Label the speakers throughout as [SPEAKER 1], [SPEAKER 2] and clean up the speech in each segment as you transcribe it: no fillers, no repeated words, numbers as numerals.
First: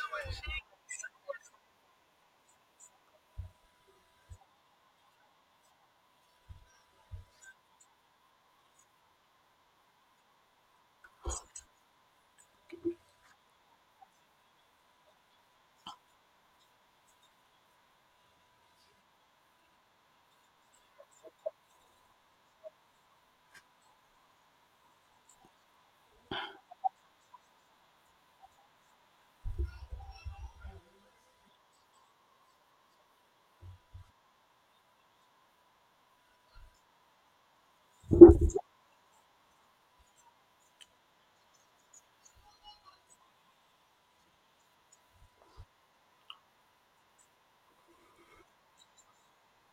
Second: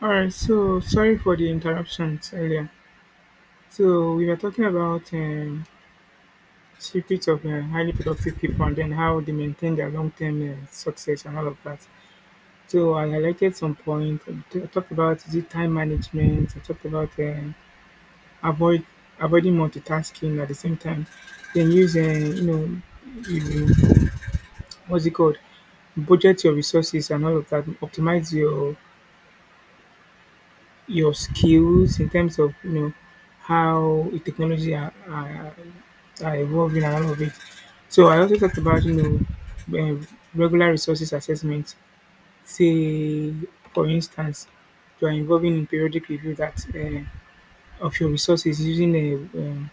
[SPEAKER 1] All right, so sorry for the interruptions earlier. So we were talking about secrets of highly productive people and then how they maintain their long-term success and all of that. So I highlighted some point. I talked about the time management. I talked about avoid avoiding multitasking at the same time. Then use you know you, what's it called budget your resources and all of that. Optimize your skills in terms of how technology are evolving and all of it. So I also talked about regular resources assessment. Say for instance, you are involving in periodic review that of your resources using a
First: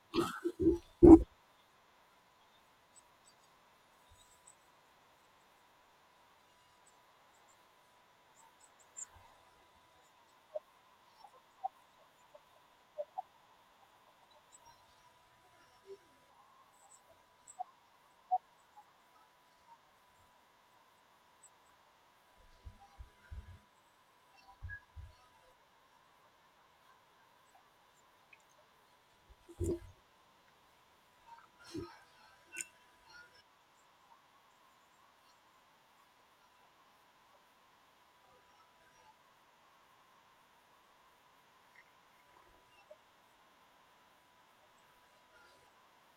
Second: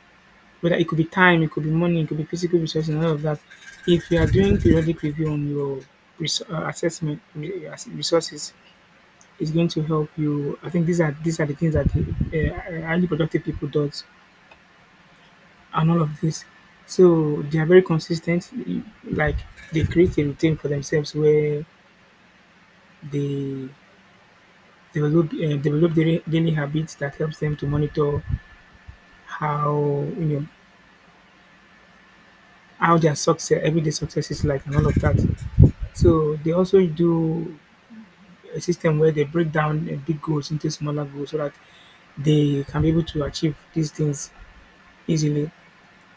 [SPEAKER 1] whether it could be time, it could be money, it could be physical resources and all of that. If you are doing periodic review on your resources, it's going to help you. I think these are the things that highly productive people does, and all of this. So they are very consistent. Like they create a routine for themselves where they develop daily habits that helps them to monitor how how their success everyday success is like and all of that. So they also do a system where they break down big goals into smaller goals so that they can be able to achieve these things easily.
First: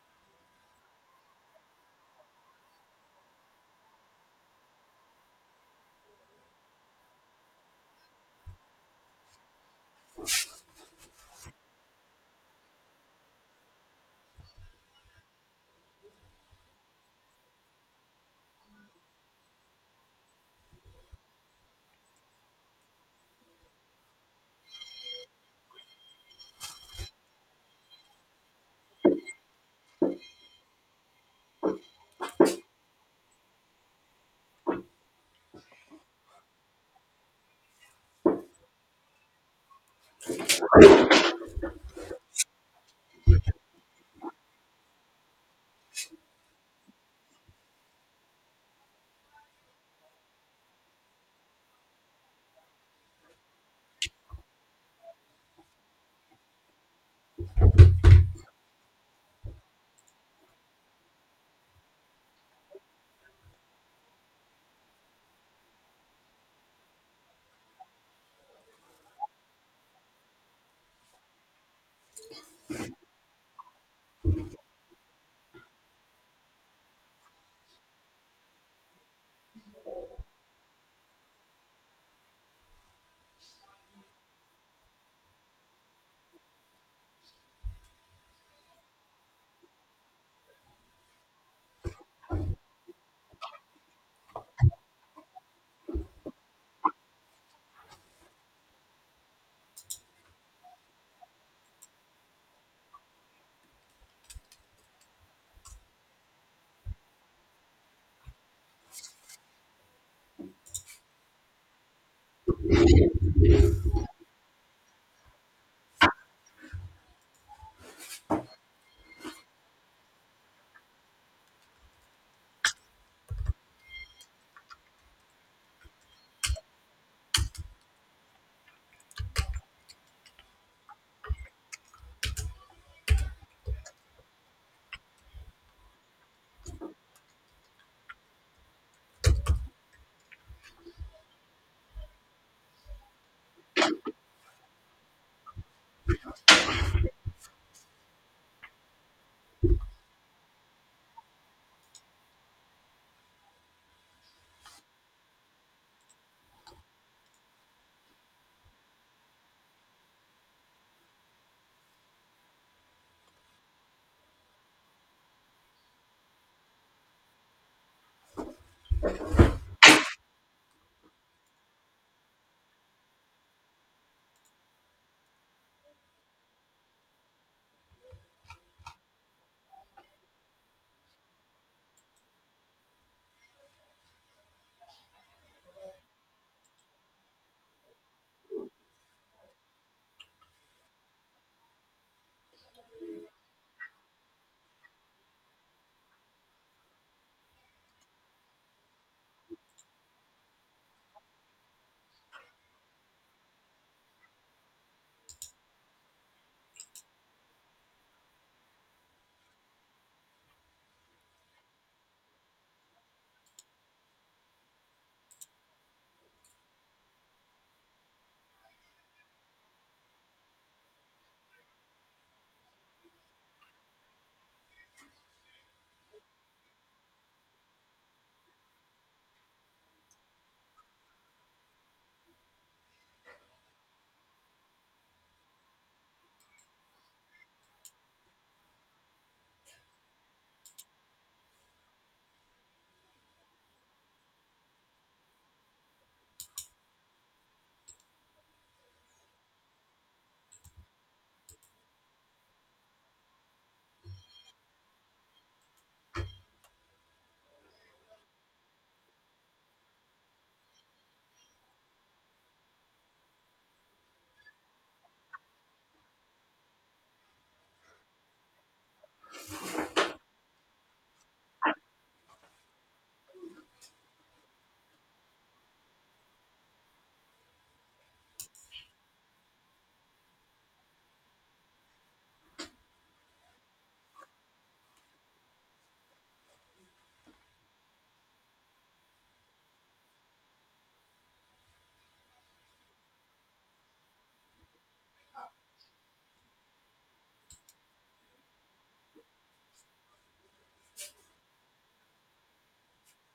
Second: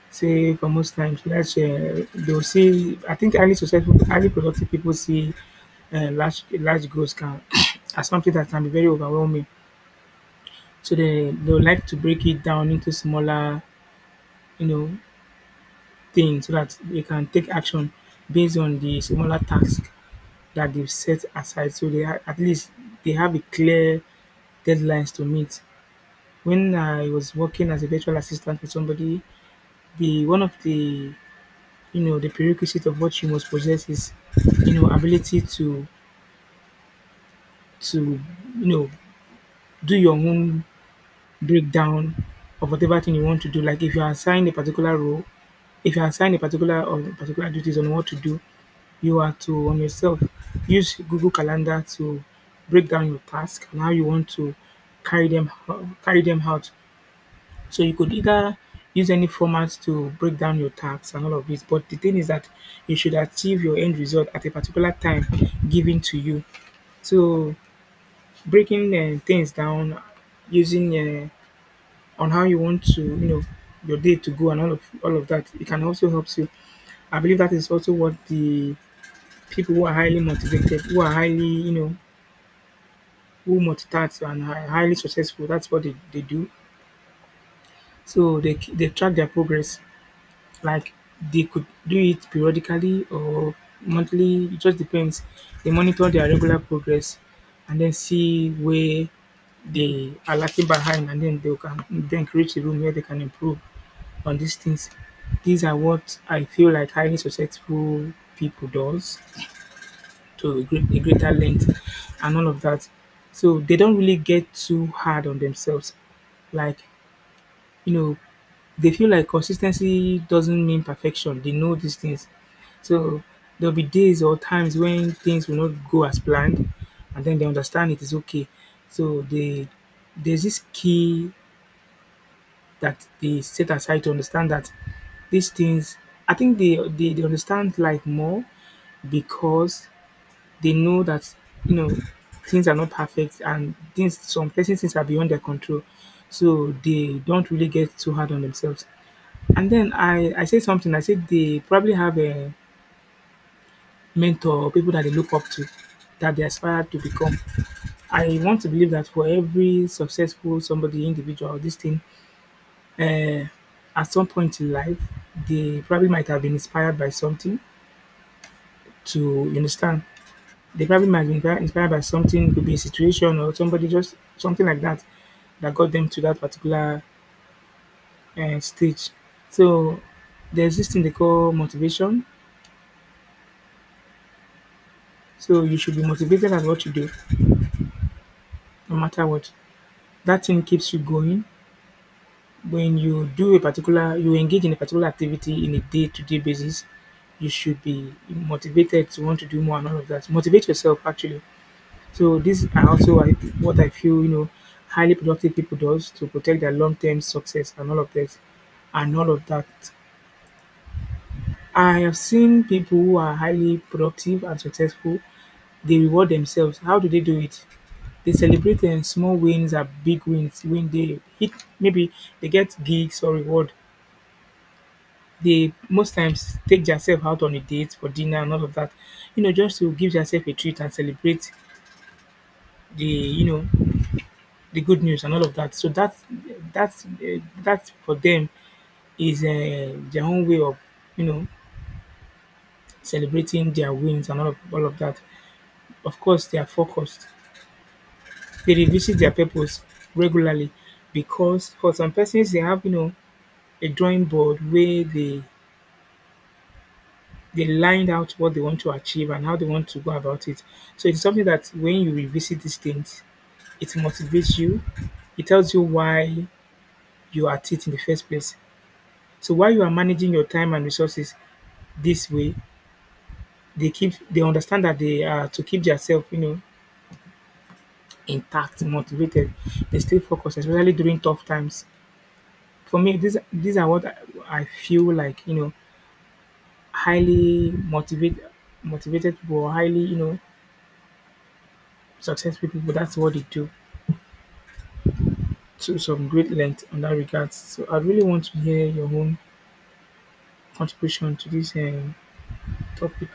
[SPEAKER 1] Say for most times large they will see, I think highly successful highly productive people see large large goals can as something that can be very overwhelming. So they would like to break it down into smaller, you know, things so that they can take action based on the smaller task that they've set aside. So they are at least they have a clear deadlines to meet. When I was working as a virtual assistant for somebody, the one of the the prerequisite of what you must possess is ability to you know do your own breakdown of whatever thing you want to do. Like if you are assigned a particular role, if you are assigned a particular or particular duties on what to do, you are to on yourself use Google Calendar to break down your task and how you want to carry them carry them out. So you could either use any format to break down your tasks and all of this. But the thing is that you should achieve your end result at a particular time given to you. So breaking things down, using on how you want to, your day to go and all of that, it can also help you. I believe that is also what the people who are highly motivated, who are highly, who multitask and are highly successful, that's what they do. So they track their progress. Like they could do it periodically or monthly, it just depends. They monitor their regular progress and then see where they are lacking behind and then they can then create a room where they can improve on these things. These are what I feel like highly successful people does to a greater length and all of that. So they don't really get too hard on themselves. Like you know, they feel like consistency doesn't mean perfection. They know these things. So there'll be days or times when things will not go as planned, and then they understand it is okay. So they there's this key that they set aside to understand that these things. I think they understand life more because they know that you know things are not perfect and things some places things are beyond their control. So they don't really get too hard on themselves. And then I say something, I said they probably have a mentor people that they look up to that they aspire to become. I want to believe that for every successful somebody, individual, this thing, uh, at some point in life, they probably might have been inspired by something to you understand. They probably might have been inspired by something, could be a situation or somebody, just something like that, that got them to that particular stage. So there's this thing they call motivation. So you should be motivated at what you do, no matter what. That thing keeps you going. When you do a particular, you engage in a particular activity in a day-to-day basis, you should be motivated to want to do more and all of that. Motivate yourself actually. So these are also what I feel highly productive people does to protect their long-term success and all of that. I have seen people who are highly productive and successful. They reward themselves. How do they do it? They celebrate small wins and big wins when they hit. Maybe they get gigs or reward. They most times take themselves out on a date for dinner and all of that. You know, just to give yourself a treat and celebrate the the good news and all of that. So that that for them is their own way of you know celebrating their wins and all of that. Of course they are focused. They revisit their purpose regularly because for some persons they have a drawing board where they lined out what they want to achieve and how they want to go about it. So it's something that when you revisit these things, it motivates you. It tells you why you are at it in the first place. So while you are managing your time and resources this way, they understand that they are to keep themselves, intact, motivated. They stay focused, especially during tough times. For me, these are what I feel like highly motivated, motivated people, or highly successful people. That's what they do to some great length on that regards. So I really want to hear your own contribution to this topic.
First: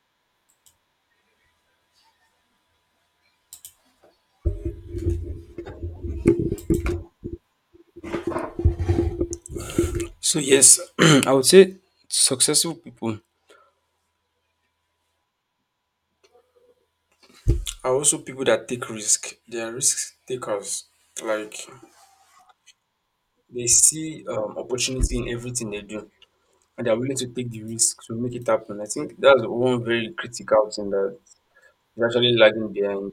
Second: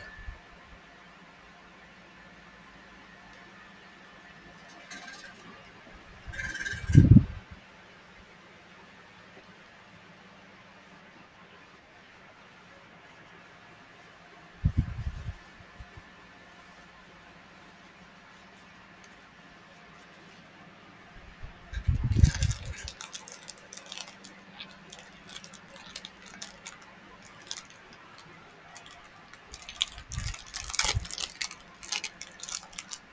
[SPEAKER 2] So yes, I would say successful people are also people that take risk. They are risk takers. Like they see opportunity in everything they do, and they are willing to take the risk to make it happen. I think that's one very critical thing that is actually lagging behind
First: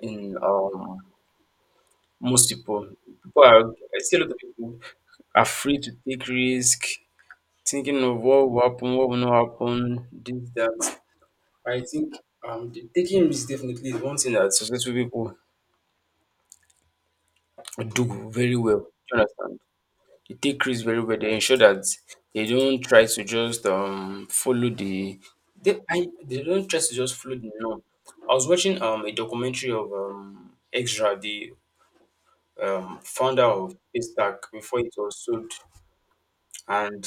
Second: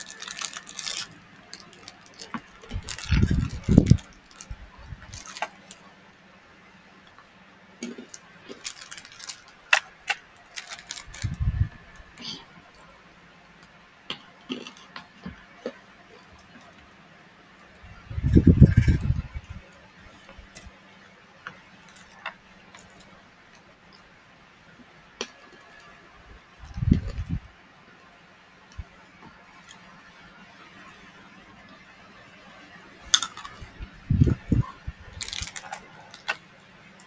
[SPEAKER 2] in most people. People are I see a lot of people afraid to take risk, thinking of what will happen, what will not happen, this that. I think taking risks definitely is one thing that successful people do very well. Do you understand? They take risks very well. They ensure that they don't try to just follow the they I, they don't try to just follow the norm. I was watching a documentary of Extra, the founder of Haystack before it was sold, and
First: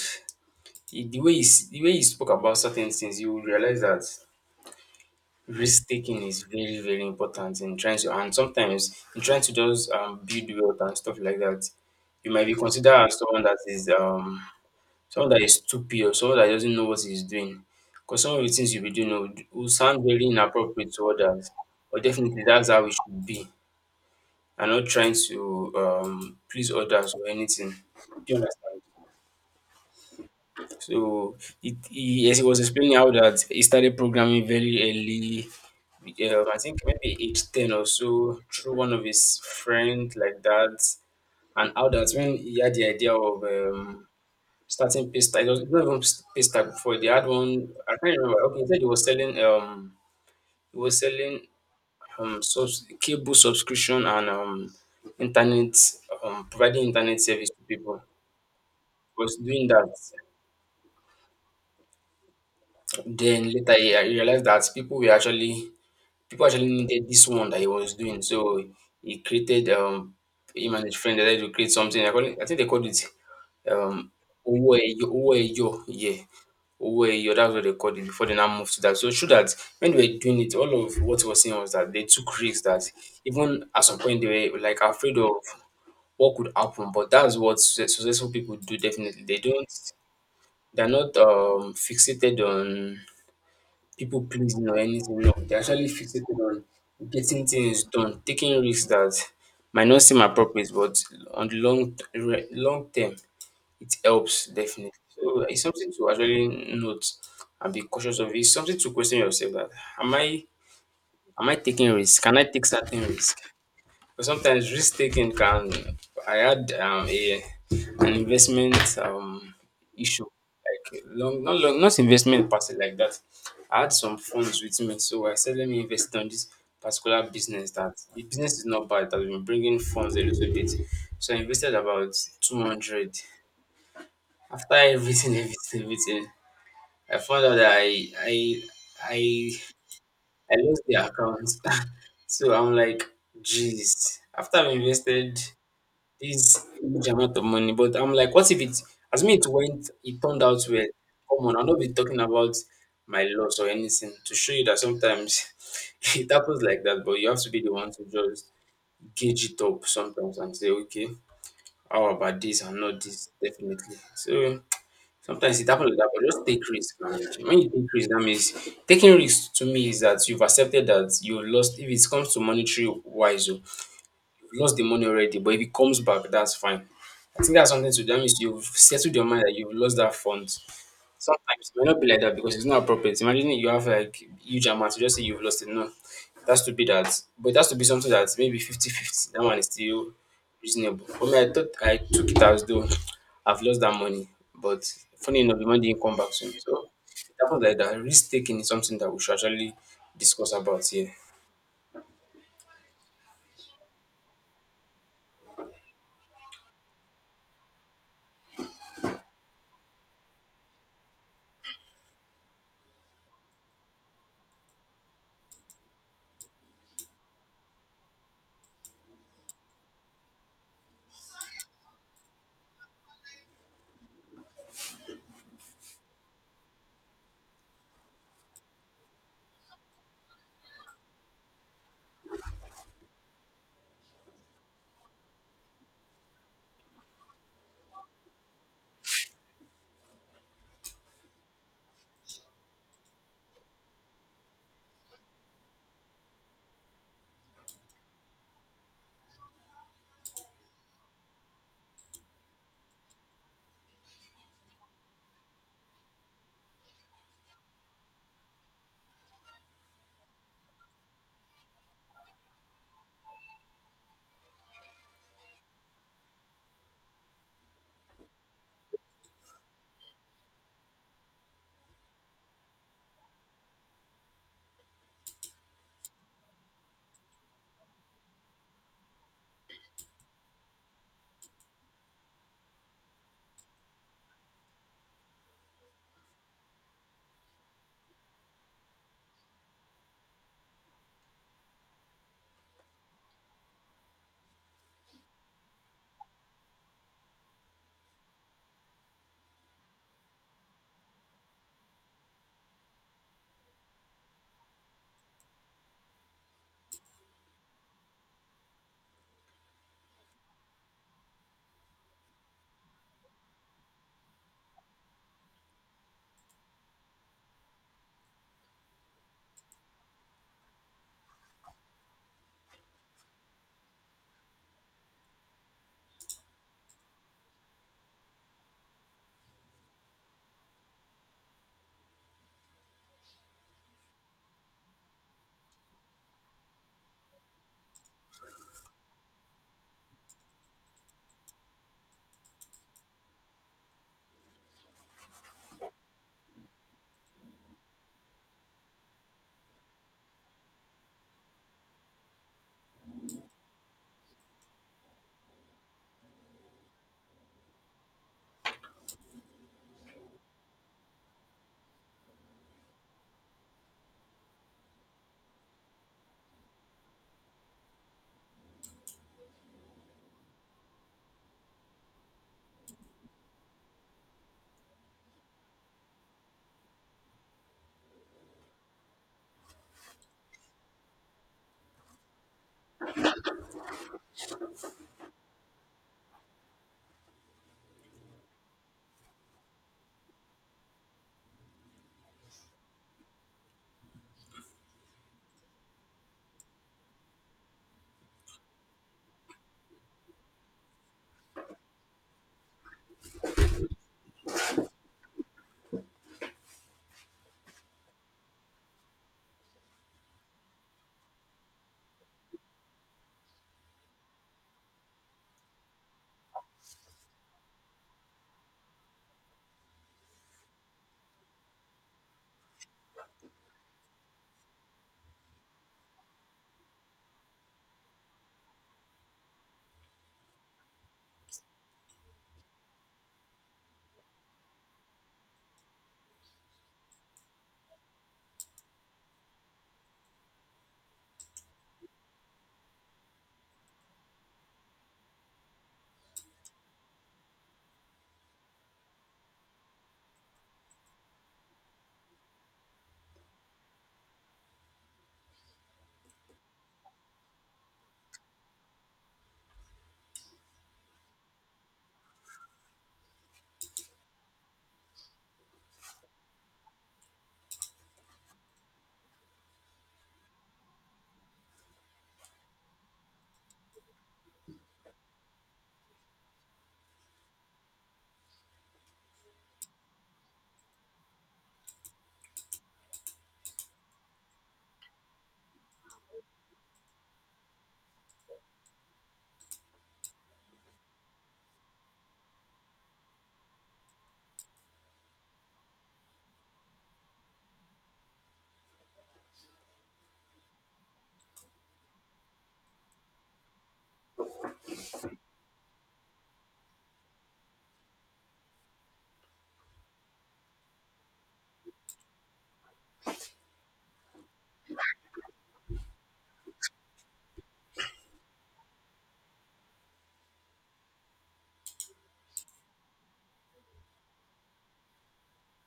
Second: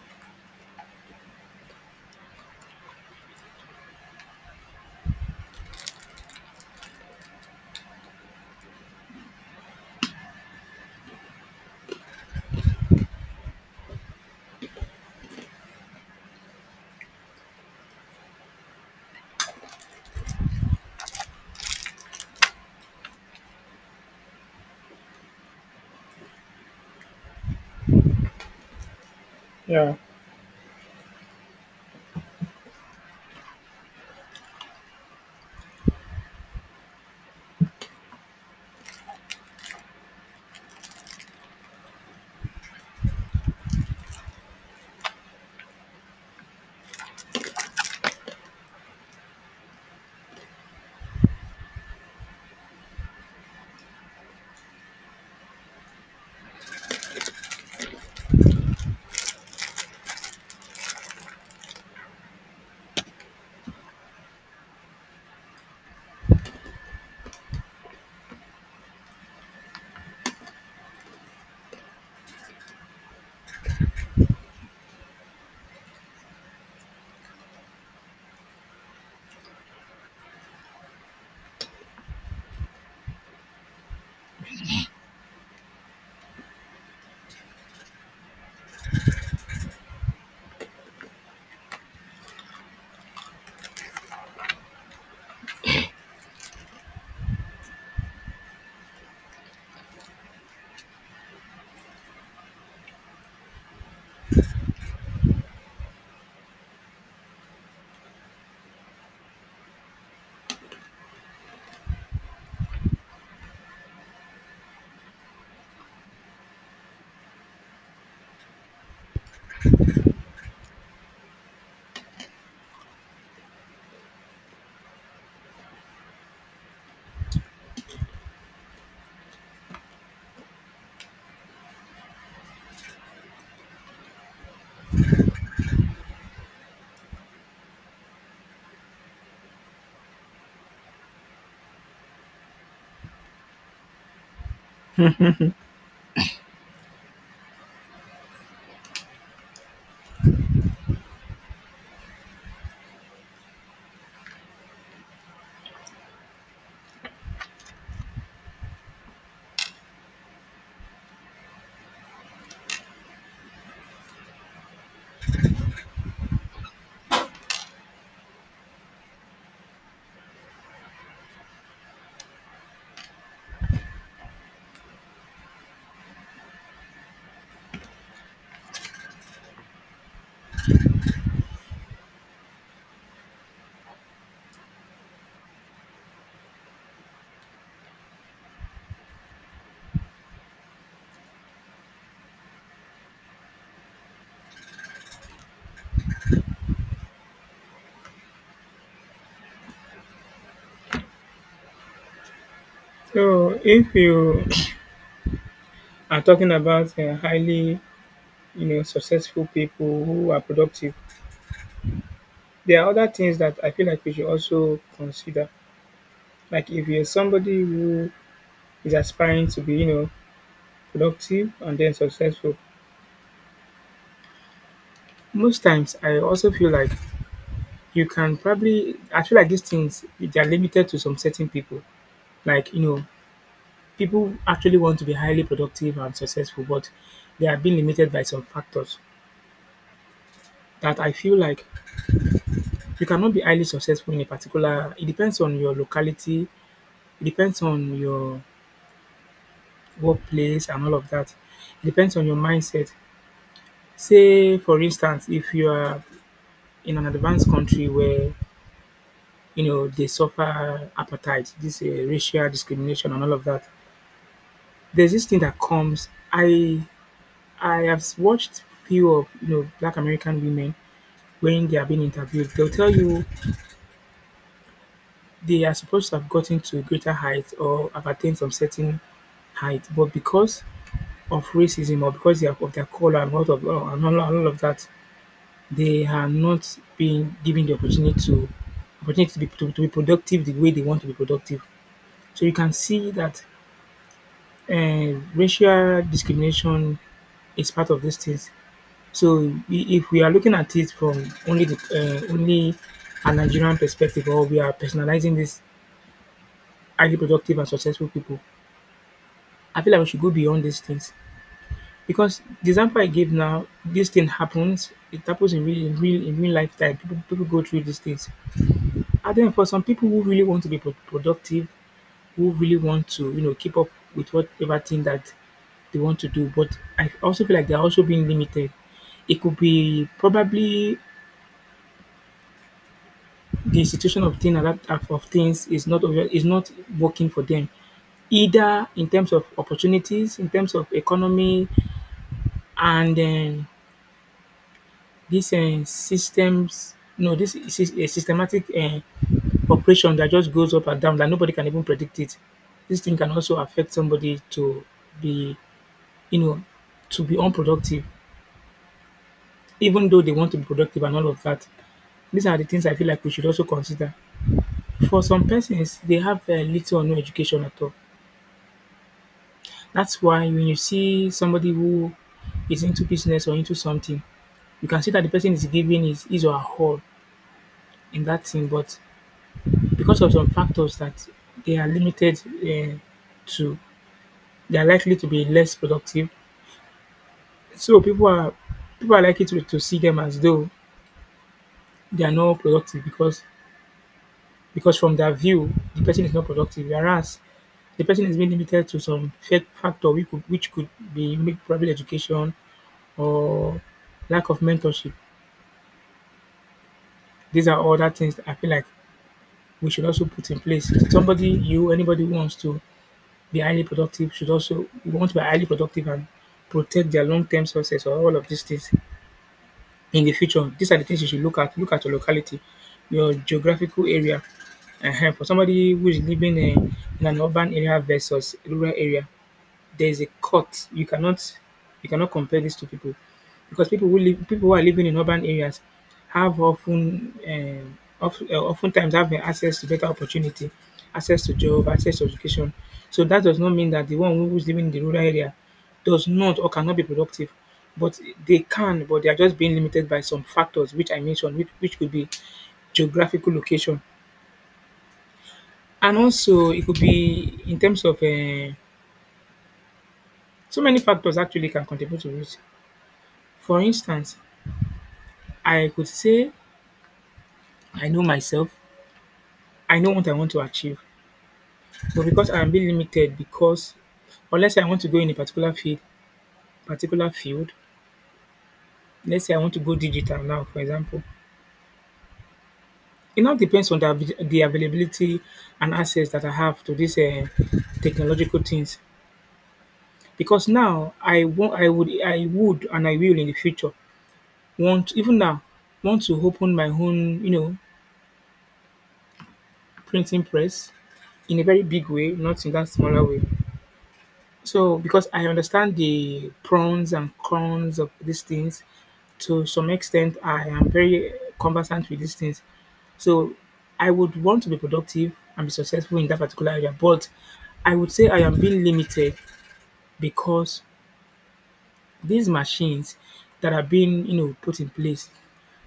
[SPEAKER 2] he, the way he s- the way he spoke about certain things, you will realize that risk taking is very very important in trying to and sometimes in trying to just build wealth and stuff like that, you might be considered as someone that is stupid, or someone that doesn't know what he's doing, because some of the things you'll be doing will sound very inappropriate to others, but definitely that's how we should be, and not trying to please others or anything. Do you understand?
[SPEAKER 1] Yeah.
[SPEAKER 2] So as he was explaining how that he started programming very early. I think maybe age 10 or so, through one of his friends like that, and how that when he had the idea of starting Paystack, it was not even Paystack before. They had one. I can't remember. Okay, he said he was selling he was selling cable subscription, and internet providing internet service to people. He was doing that. Then later I realized that people actually needed this one that he was doing. So he created him and his friend decided to create something. I think they called it um Owo Eyo. Owo Eyo, yeah. Owo Eyo, that's what they called it before they now moved to that. So it that when they were doing it, all of what he was saying was that they took risks, that even at some point they were like afraid of what could happen. But that's what successful people do, definitely. They're not fixated on people pleasing or anything. No, they're actually fixated on getting things done, taking risks that might not seem appropriate, but on the long term, it helps, definitely. So it's something to actually note and be cautious of. It's something to question yourself that am I am I taking risk. Can I take certain risk? But sometimes risk taking can. I had a an investment issue, like long not long, not investment per se, like that. I had some funds with me, so I said let me invest on this particular business, that the business is not bad, that we've been bringing funds a little bit, so I invested about 200. After everything, everything, everything, I found out that I I lost the account. So I'm like, jeez. After I've invested this huge amount of money. But I'm like, what if it, as me, it turned out well. Come on, I'll not be talking about my loss or anything, to show you that sometimes it happens like that, but you have to be the one to just gauge it up sometimes and say, okay, how about this and not this, definitely. So sometimes it happens like that, but just take risk. And when you take risk, that means taking risk to me is that you've accepted that you lost. If it comes to monetary wise, oh, you lost the money already, but if it comes back, that's fine. I think that's something to do. That means you've settled your mind that you've lost that fund. Sometimes it may not be like that because it's not appropriate. Imagine you have like huge amounts, you just say you've lost it. No, that's to be that. But it has to be something that's maybe 50-50. That one is still reasonable. For me, I thought I took it as though I've lost that money. But funny enough, the money didn't come back to me. So it happens like that. Risk taking is something that we should actually discuss about here.
[SPEAKER 1] So if you are talking about highly, successful people who are productive, there are other things that I feel like we should also consider. Like if you're somebody who is aspiring to be, productive and then successful. Most times, I also feel like you can probably. I feel like these things they are limited to some certain people. Like people actually want to be highly productive and successful, but they are being limited by some factors. That I feel like you cannot be highly successful in a particular. It depends on your locality. It depends on your workplace and all of that. It depends on your mindset. Say, for instance, if you are in an advanced country where they suffer apartheid, this racial discrimination and all of that. There's this thing that comes. I have watched few of Black American women when they are being interviewed. They'll tell you they are supposed to have gotten to a greater height or have attained some certain height, but because of racism or because they are of their color and all of that, they are not being given the opportunity to to be productive the way they want to be productive. So you can see that racial discrimination is part of these things. So if we are looking at it from only the only a Nigerian perspective, or we are personalizing these highly productive and successful people, I feel like we should go beyond these things because the example I gave now, this thing happens. It happens in real, in real, in real lifetime. People go through these things, and then for some people who really want to be productive who really want to, keep up with whatever thing that they want to do. But I also feel like they're also being limited. It could be probably the situation of thing that of things is not over- is not working for them, either in terms of opportunities, in terms of economy, and then these systems. No, this is a systematic operation that just goes up and down that nobody can even predict it. This thing can also affect somebody to be you know, to be unproductive, even though they want to be productive and all of that. These are the things I feel like we should also consider. For some persons, they have little or no education at all. That's why when you see somebody who is into business or into something, you can see that the person is giving his or her all in that thing, but because of some factors that they are limited to, they are likely to be less productive. So people are likely to see them as though they are not productive because from their view, the person is not productive. Whereas the person is being limited to some factor which could be maybe probably education or lack of mentorship. These are all that things that I feel like we should also put in place. Somebody, you, anybody who wants to be highly productive should also want to be highly productive and protect their long-term success or all of these things. In the future, these are the things you should look at. Look at your locality, your geographical area. Ehen, for somebody who is living in an urban area versus rural area, there's a cut. You cannot compare this to people because people who are living in urban areas have oftentimes have access to better opportunity, access to job, access to education. So that does not mean that the one who is living in the rural area does not or cannot be productive. But they can, but they are just being limited by some factors which I mentioned, which could be geographical location. And also, it could be in terms of so many factors actually can contribute to it. For instance, I could say I know myself, I know what I want to achieve, but because I'm being limited because unless I want to go in a particular field, let's say I want to go digital now for example, it now depends on the avi the availability and access that I have to these technological things. Because now I want, I would and I will in the future want even now want to open my own, you know, printing press in a very big way, not in that smaller way. So, because I understand the pros and cons of these things, to some extent, I am very conversant with these things. So, I would want to be productive and be successful in that particular area, but I would say I am being limited because these machines that are being, you know, put in place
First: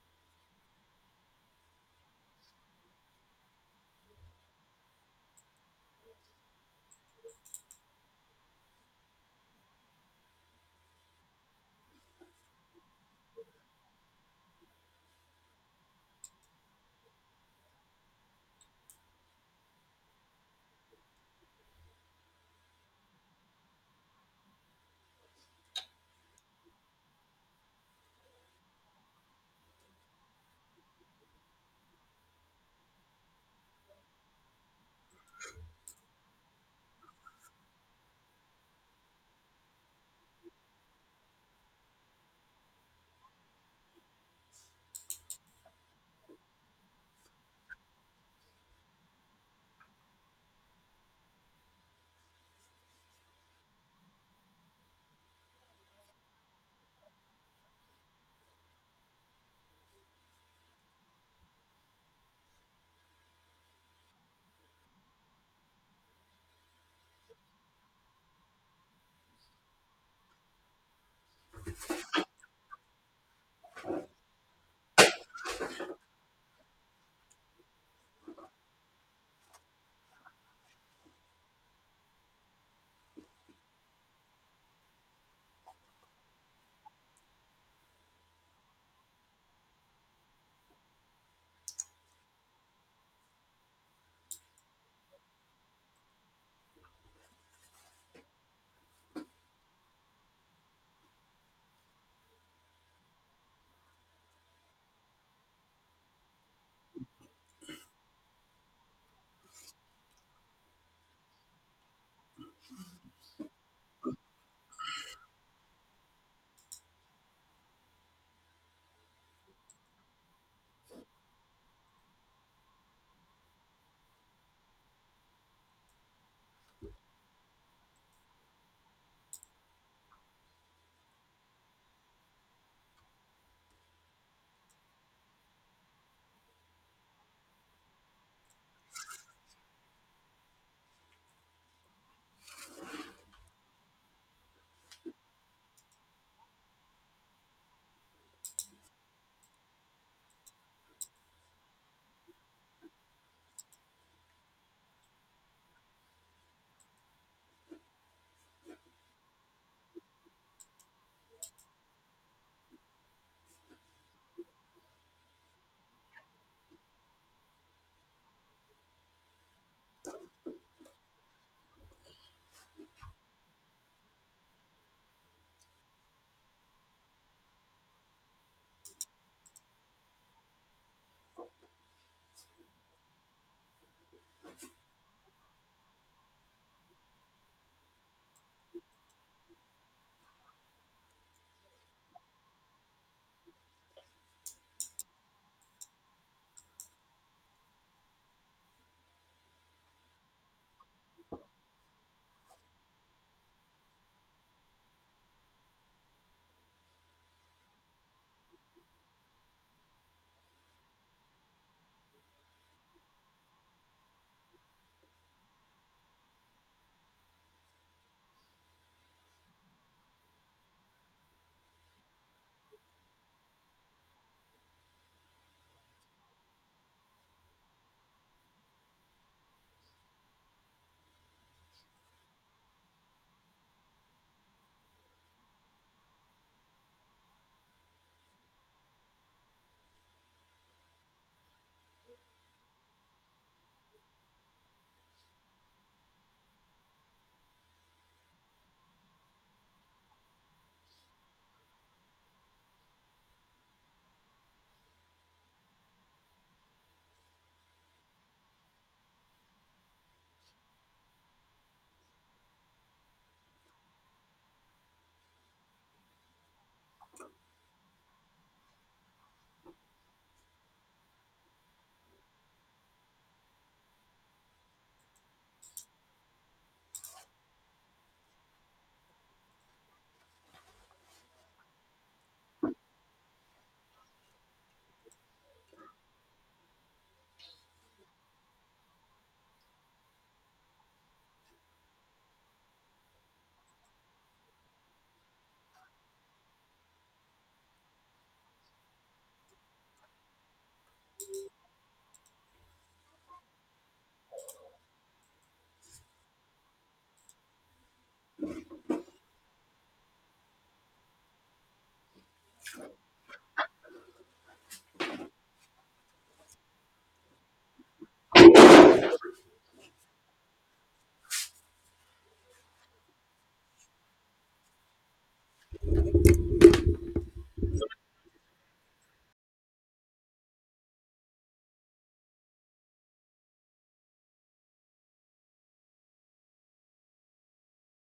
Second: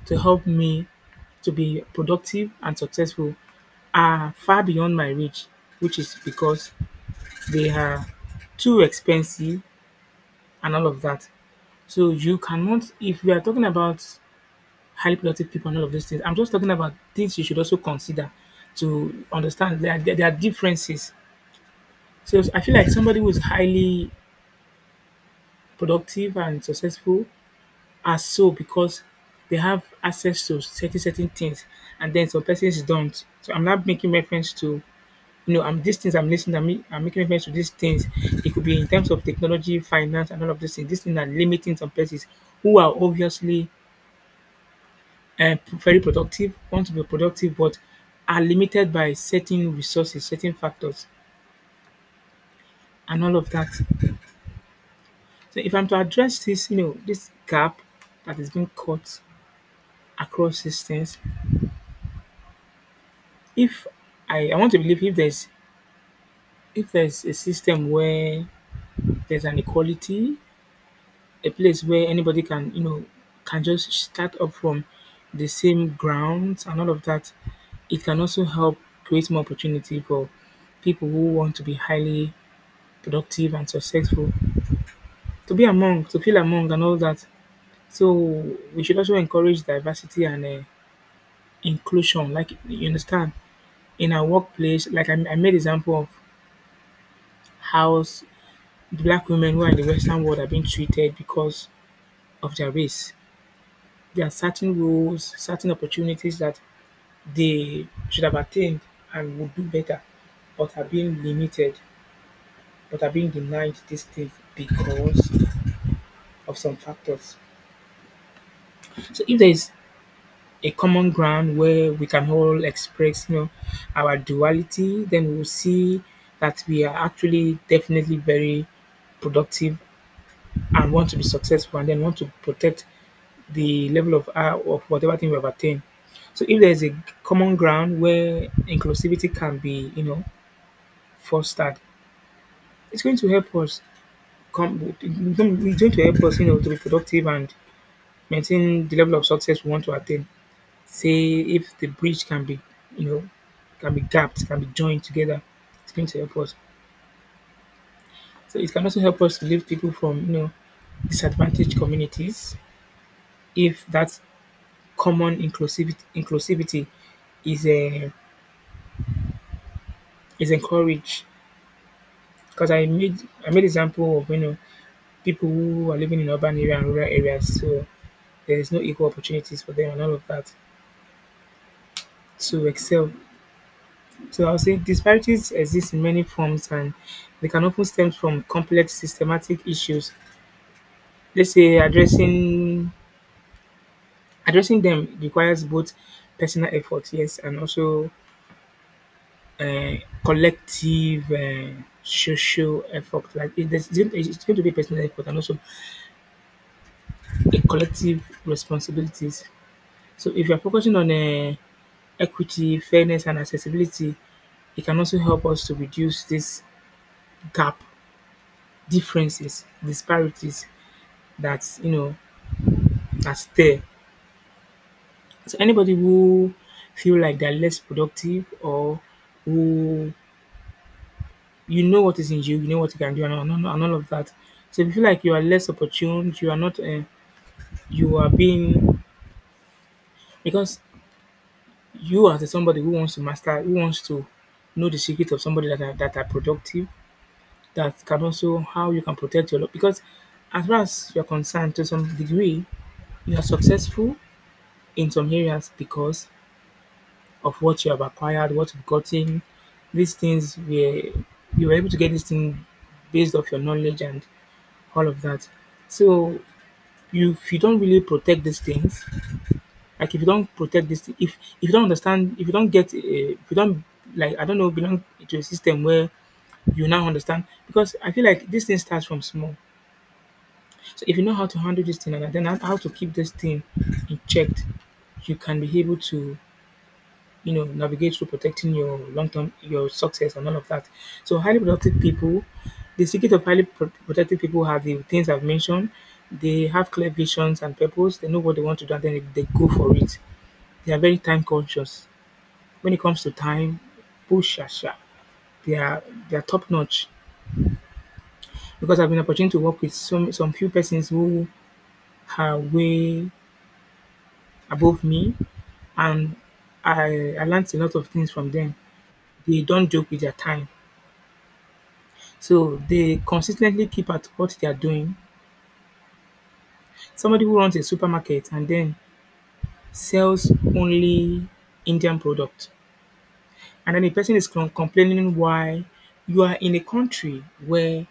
[SPEAKER 1] to help me to be productive and successful are far beyond my reach, which is because they are too expensive and all of that. So you cannot, if we are talking about highly productive people and all of those things, I'm just talking about things you should also consider to understand that there are differences. So I feel like somebody who is highly productive and successful are so because they have access to certain things, and then some persons don't. So I'm not making reference to you know, I'm these things I'm listening, I'm, ma- I'm making reference to these things. It could be in terms of technology, finance, and all of these things. These things are limiting some persons who are obviously very productive, want to be productive, but are limited by certain resources, certain factors, and all of that. So if I'm to address this, you know, this gap that is being cut across systems, if I want to believe if there's a system where there's an equality, a place where anybody can, you know, can just start up from the same grounds and all of that, it can also help create more opportunity for people who want to be highly productive and successful to be among to feel among and all that. So we should also encourage diversity and inclusion, like you understand in our workplace, like I made example of how black women who are in the western world are being treated because of their race. There are certain roles, certain opportunities that they should have attained and would do better, but are being limited, but are being denied these things because of some factors. So if there is a common ground where we can all express, you know, our duality, then we'll see that we are actually definitely very productive and want to be successful and then want to protect the level of whatever thing we have attained. So if there's a common ground where inclusivity can be, you know, fostered, it's going to help us it's going to help us, you know, to be productive and maintain the level of success we want to attain. Say if the bridge can be, you know, can be gapped, can be joined together, it's going to help us. So it can also help us to lift people from, you know, disadvantaged communities if that common inclusivity is uh, is encouraged. Because I made example of, you know, people who are living in urban area and rural areas, so there is no equal opportunities for them and all of that to excel. So I'll say disparities exist in many forms and they can often stem from complex systematic issues. Let's say addressing them requires both personal effort, yes, and also uh, collective social effort. Like it's going to be personal effort and also a collective responsibilities. So if you're focusing on equity, fairness, and accessibility, it can also help us to reduce this gap, differences, disparities that's you know that's there. So anybody who feel like they're less productive or who you know what is in you, you know what you can do, of that. So if you feel like you are less opportune, you are not, you are being because you as a somebody who wants to master, who wants to know the secret of somebody that are productive, that can also how you can protect your life. Because as far as you're concerned, to some degree, you are successful in some areas because of what you have acquired, what you've gotten. These things were you were able to get this thing based off your knowledge and all of that. So you if you don't really protect these things, like if you don't protect this, if you don't understand, if you don't get, if you don't like, I don't know, belong to a system where you now understand, because I feel like this thing starts from small. So if you know how to handle this thing and then how to keep this thing in checked, you can be able to, you know, navigate through protecting your long term your success and all of that. So highly productive people, the secret of highly productive people have the things I've mentioned. They have clear visions and purpose. They know what they want to do, and then they go for it. They are very time conscious. When it comes to time, push asha. They are they are top notch because I've been opportunity to work with some few persons who are way above me, and I learned a lot of things from them. They don't joke with their time. So they consistently keep at what they are doing. Somebody who runs a supermarket and then sells only Indian product, and then the person is complaining why you are in a country where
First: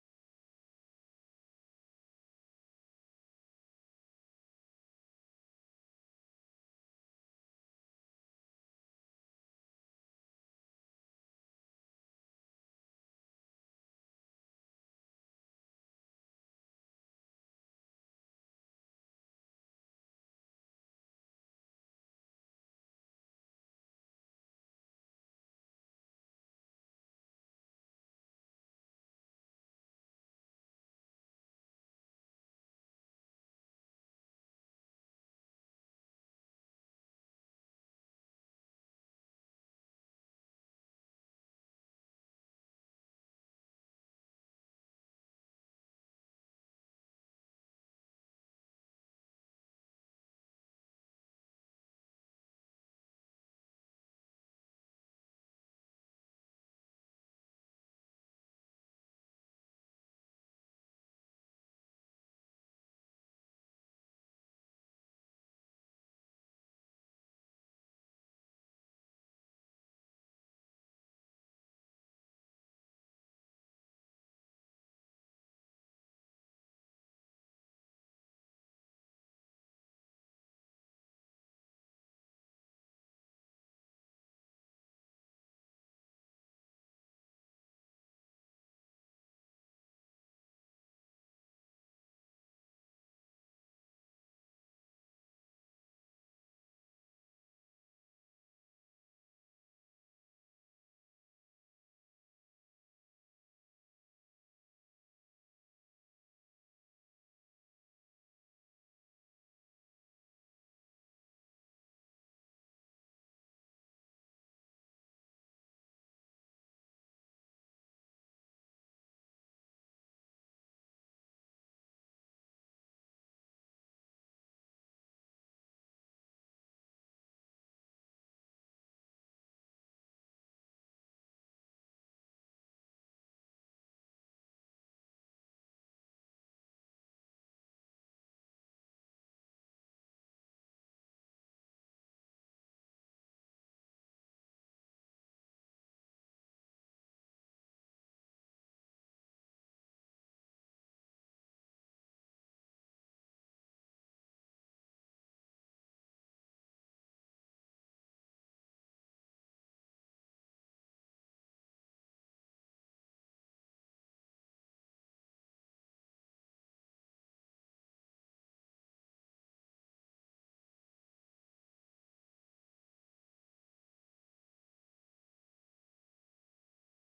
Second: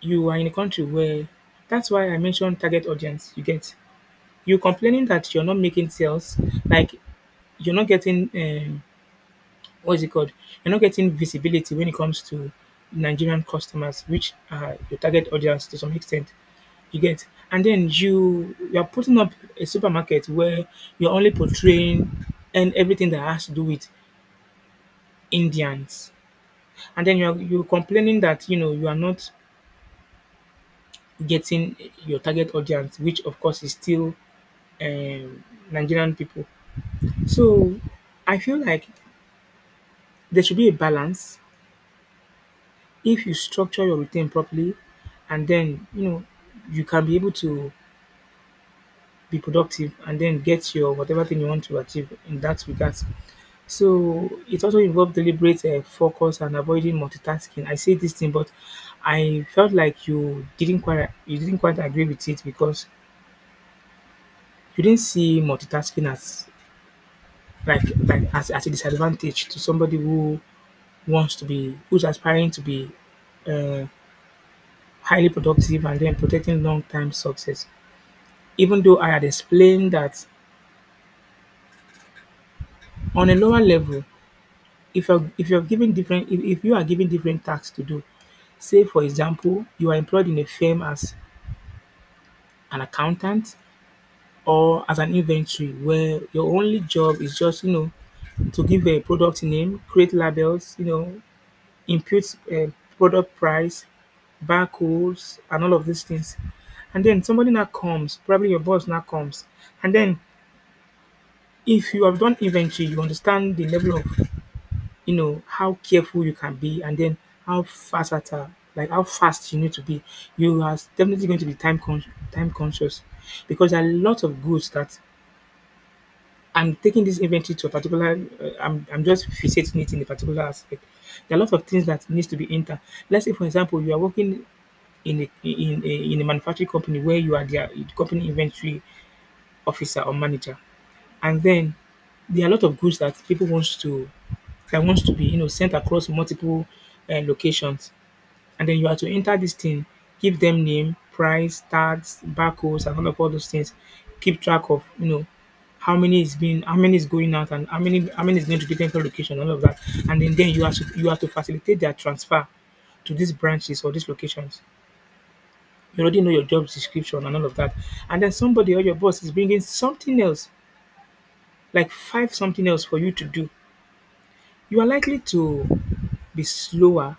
[SPEAKER 1] you are in a country where that's why I mentioned target audience. You get you complaining that you're not making sales, like you're not getting what is it called? You're not getting visibility when it comes to Nigerian customers, which are your target audience to some extent. You get? And then you are putting up a supermarket where you're only portraying and everything that has to do with Indians. And then you're complaining that, you know, you are not getting your target audience, which of course is still um, Nigerian people. So I feel like there should be a balance if you structure your return properly, and then you know you can be able to be productive and then get your whatever thing you want to achieve in that regard. So it also involved deliberate focus and avoiding multitasking. I say this thing, but I felt like you didn't quite agree with it because you didn't see multitasking as as a disadvantage to somebody who wants to be who's aspiring to be uh, highly productive and then protecting long-term success. Even though I had explained that on a lower level, if you're given different if you are given different tasks to do, say for example you are employed in a firm as an accountant or as an inventory, where your only job is just, you know, to give a product name, create labels, you know, input product price, barcodes, and all of these things. And then somebody now comes, probably your boss now comes, and then if you have done inventory you understand the level of, you know, how careful you can be, and then how versatile, like how fast you need to be. You are definitely going to be time conscious because there are a lot of goods that I'm taking this inventory to a particular. I'm just fixating it in a particular aspect. There are a lot of things that needs to be entered. Let's say, for example, you are working in a in a, in a manufacturing company where you are the company inventory officer or manager, and then there are a lot of goods that people wants to that wants to be, you know, sent across multiple locations. And then you are to enter this thing, give them name, price, tags, barcodes, and all those things. Keep track of, you know, how many is going out, and how many is going to different location, all of that. And then you are to facilitate their transfer to these branches or these locations. You already know your job description and all of that. And then somebody or your boss is bringing something else, like five something else for you to do, you are likely to be slower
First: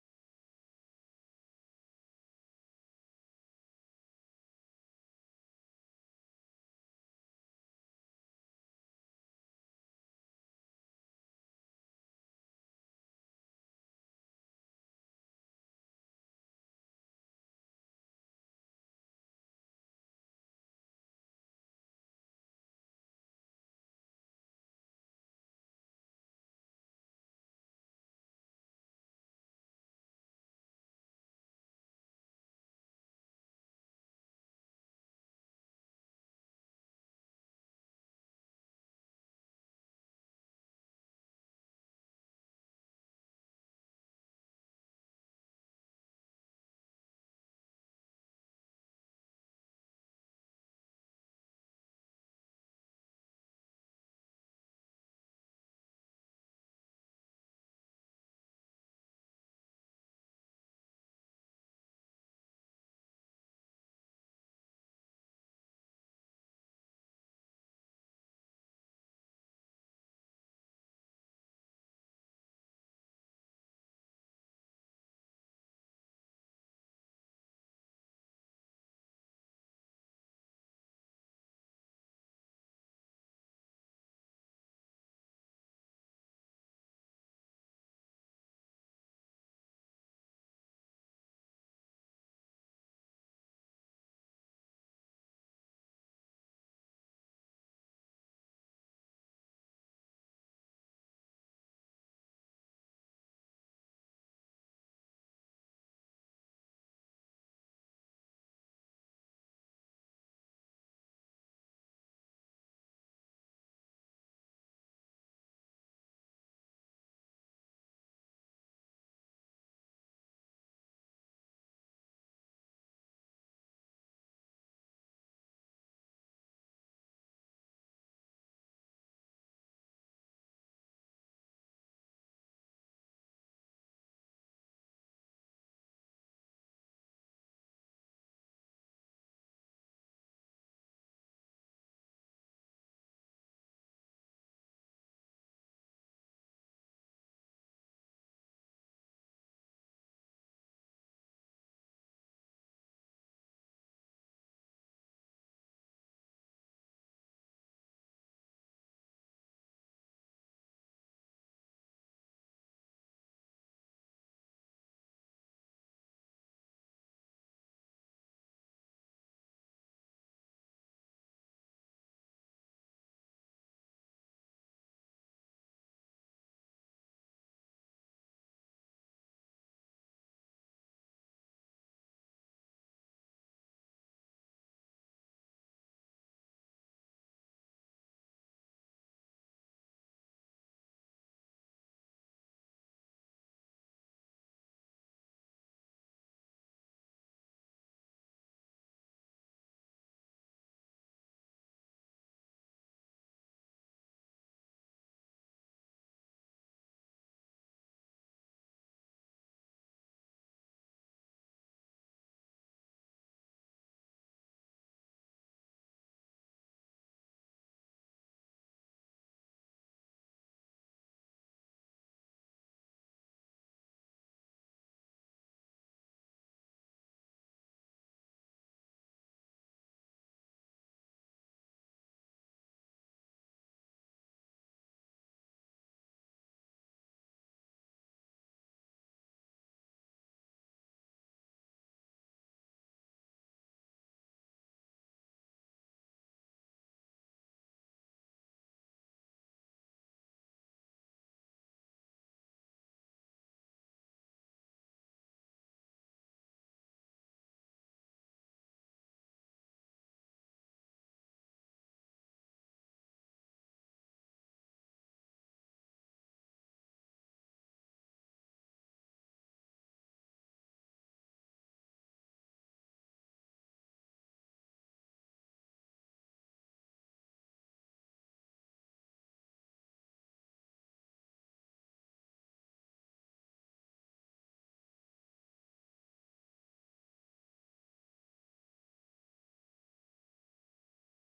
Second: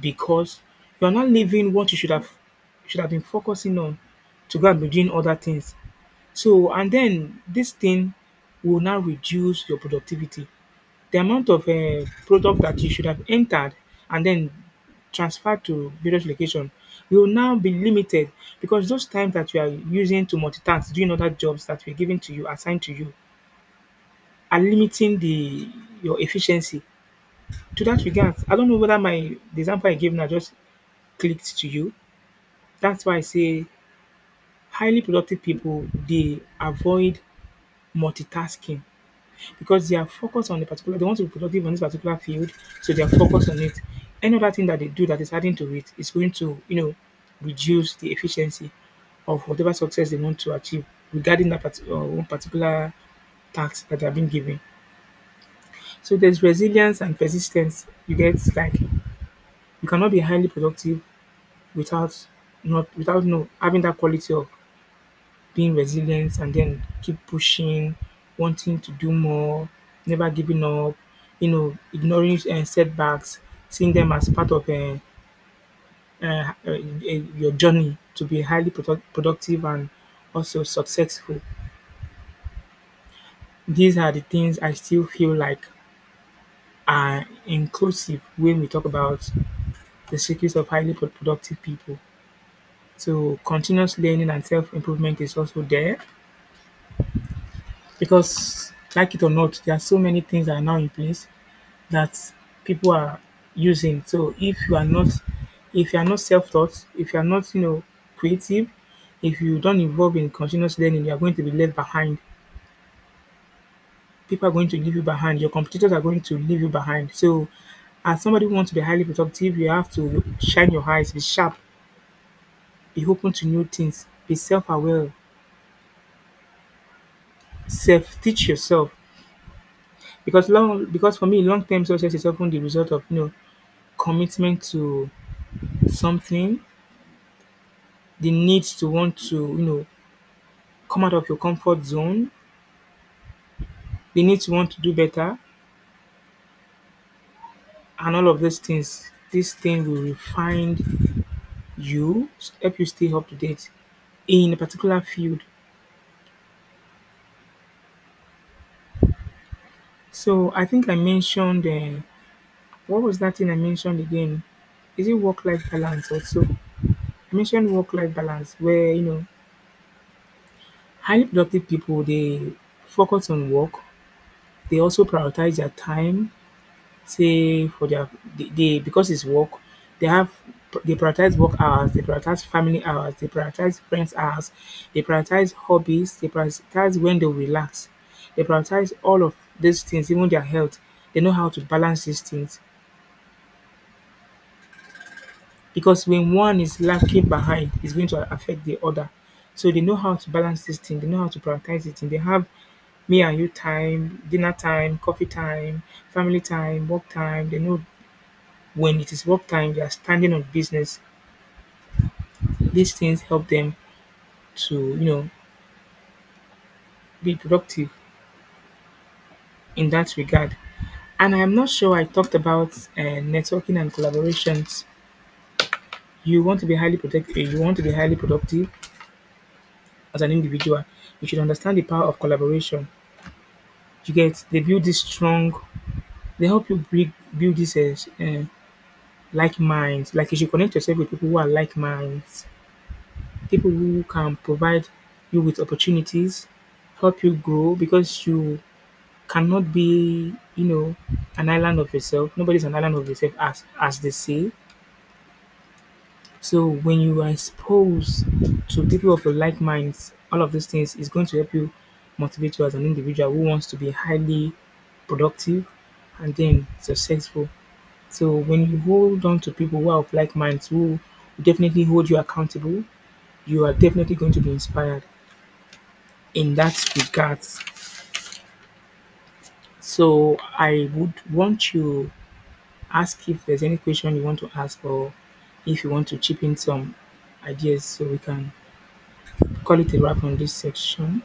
[SPEAKER 1] because you are not leaving what you should have been focusing on to go and be doing other things. So and then this thing will now reduce your productivity. The amount of product that you should have entered and then transferred to various location will now be limited because those times that you are using to multitask doing other jobs that were given to you assigned to you, and limiting the your efficiency. To that regard, I don't know whether my the example I gave now just clicked to you. That's why I say highly productive people, they avoid multitasking because they are focused on the particular, they want to be productive on this particular field, so they are focused on it. Any other thing that they do that is adding to it is going to, you know, reduce the efficiency of whatever success they want to achieve regarding that part, one particular task that they have been given. So there's resilience and persistence. You get, like you cannot be highly productive without, not without no, having that quality of being resilient and then keep pushing, wanting to do more, never giving up, you know, ignoring setbacks, seeing them as part of your journey to be productive and also successful. These are the things I still feel like are inclusive when we talk about the secrets of productive people. So continuous learning and self improvement is also there because, like it or not, there are so many things that are now in place that people are using. So if you are not self taught, if you are not, you know, creative, if you don't involve in continuous learning, you are going to be left behind. People are going to leave you behind. Your competitors are going to leave you behind. So, as somebody who wants to be highly productive, you have to shine your eyes, be sharp, be open to new things, be self aware, self teach yourself because long because for me long term success is often the result of, you know, commitment to something, the need to want to, you know, come out of your comfort zone, the need to want to do better, and all of these things. This thing will refine you, help you stay up to date in a particular field. So I think I mentioned what was that thing I mentioned again? Is it work life balance also? I mentioned work life balance where, you know, highly productive people, they focus on work, they also prioritize their time. Say for their, they because it's work they have, they prioritize work hours, they prioritize family hours, they prioritize friends hours, they prioritize hobbies, they prioritize when they relax, they prioritize all of these things, even their health. They know how to balance these things. Because when one is lacking behind, it's going to affect the other. So they know how to balance this thing. They know how to prioritize it. And they have me and you time, dinner time, coffee time, family time, work time. They know when it is work time, they are standing on business. These things help them to, you know, be productive in that regard. And I'm not sure I talked about networking and collaborations. You want to be highly productive. You want to be highly productive as an individual. You should understand the power of collaboration. You get? They build this strong. They help you build this like minds. Like you should connect yourself with people who are like minds, people who can provide you with opportunities, help you grow because you cannot be, you know, an island of yourself. Nobody's an island of yourself, as they say. So when you are exposed to people of your like minds, all of these things is going to help you, motivate you as an individual who wants to be highly productive and then successful. So when you hold on to people who are of like minds, who definitely hold you accountable, you are definitely going to be inspired in that regard. So I would want you ask if there's any question you want to ask, or if you want to chip in some ideas, so we can call it a wrap on this section.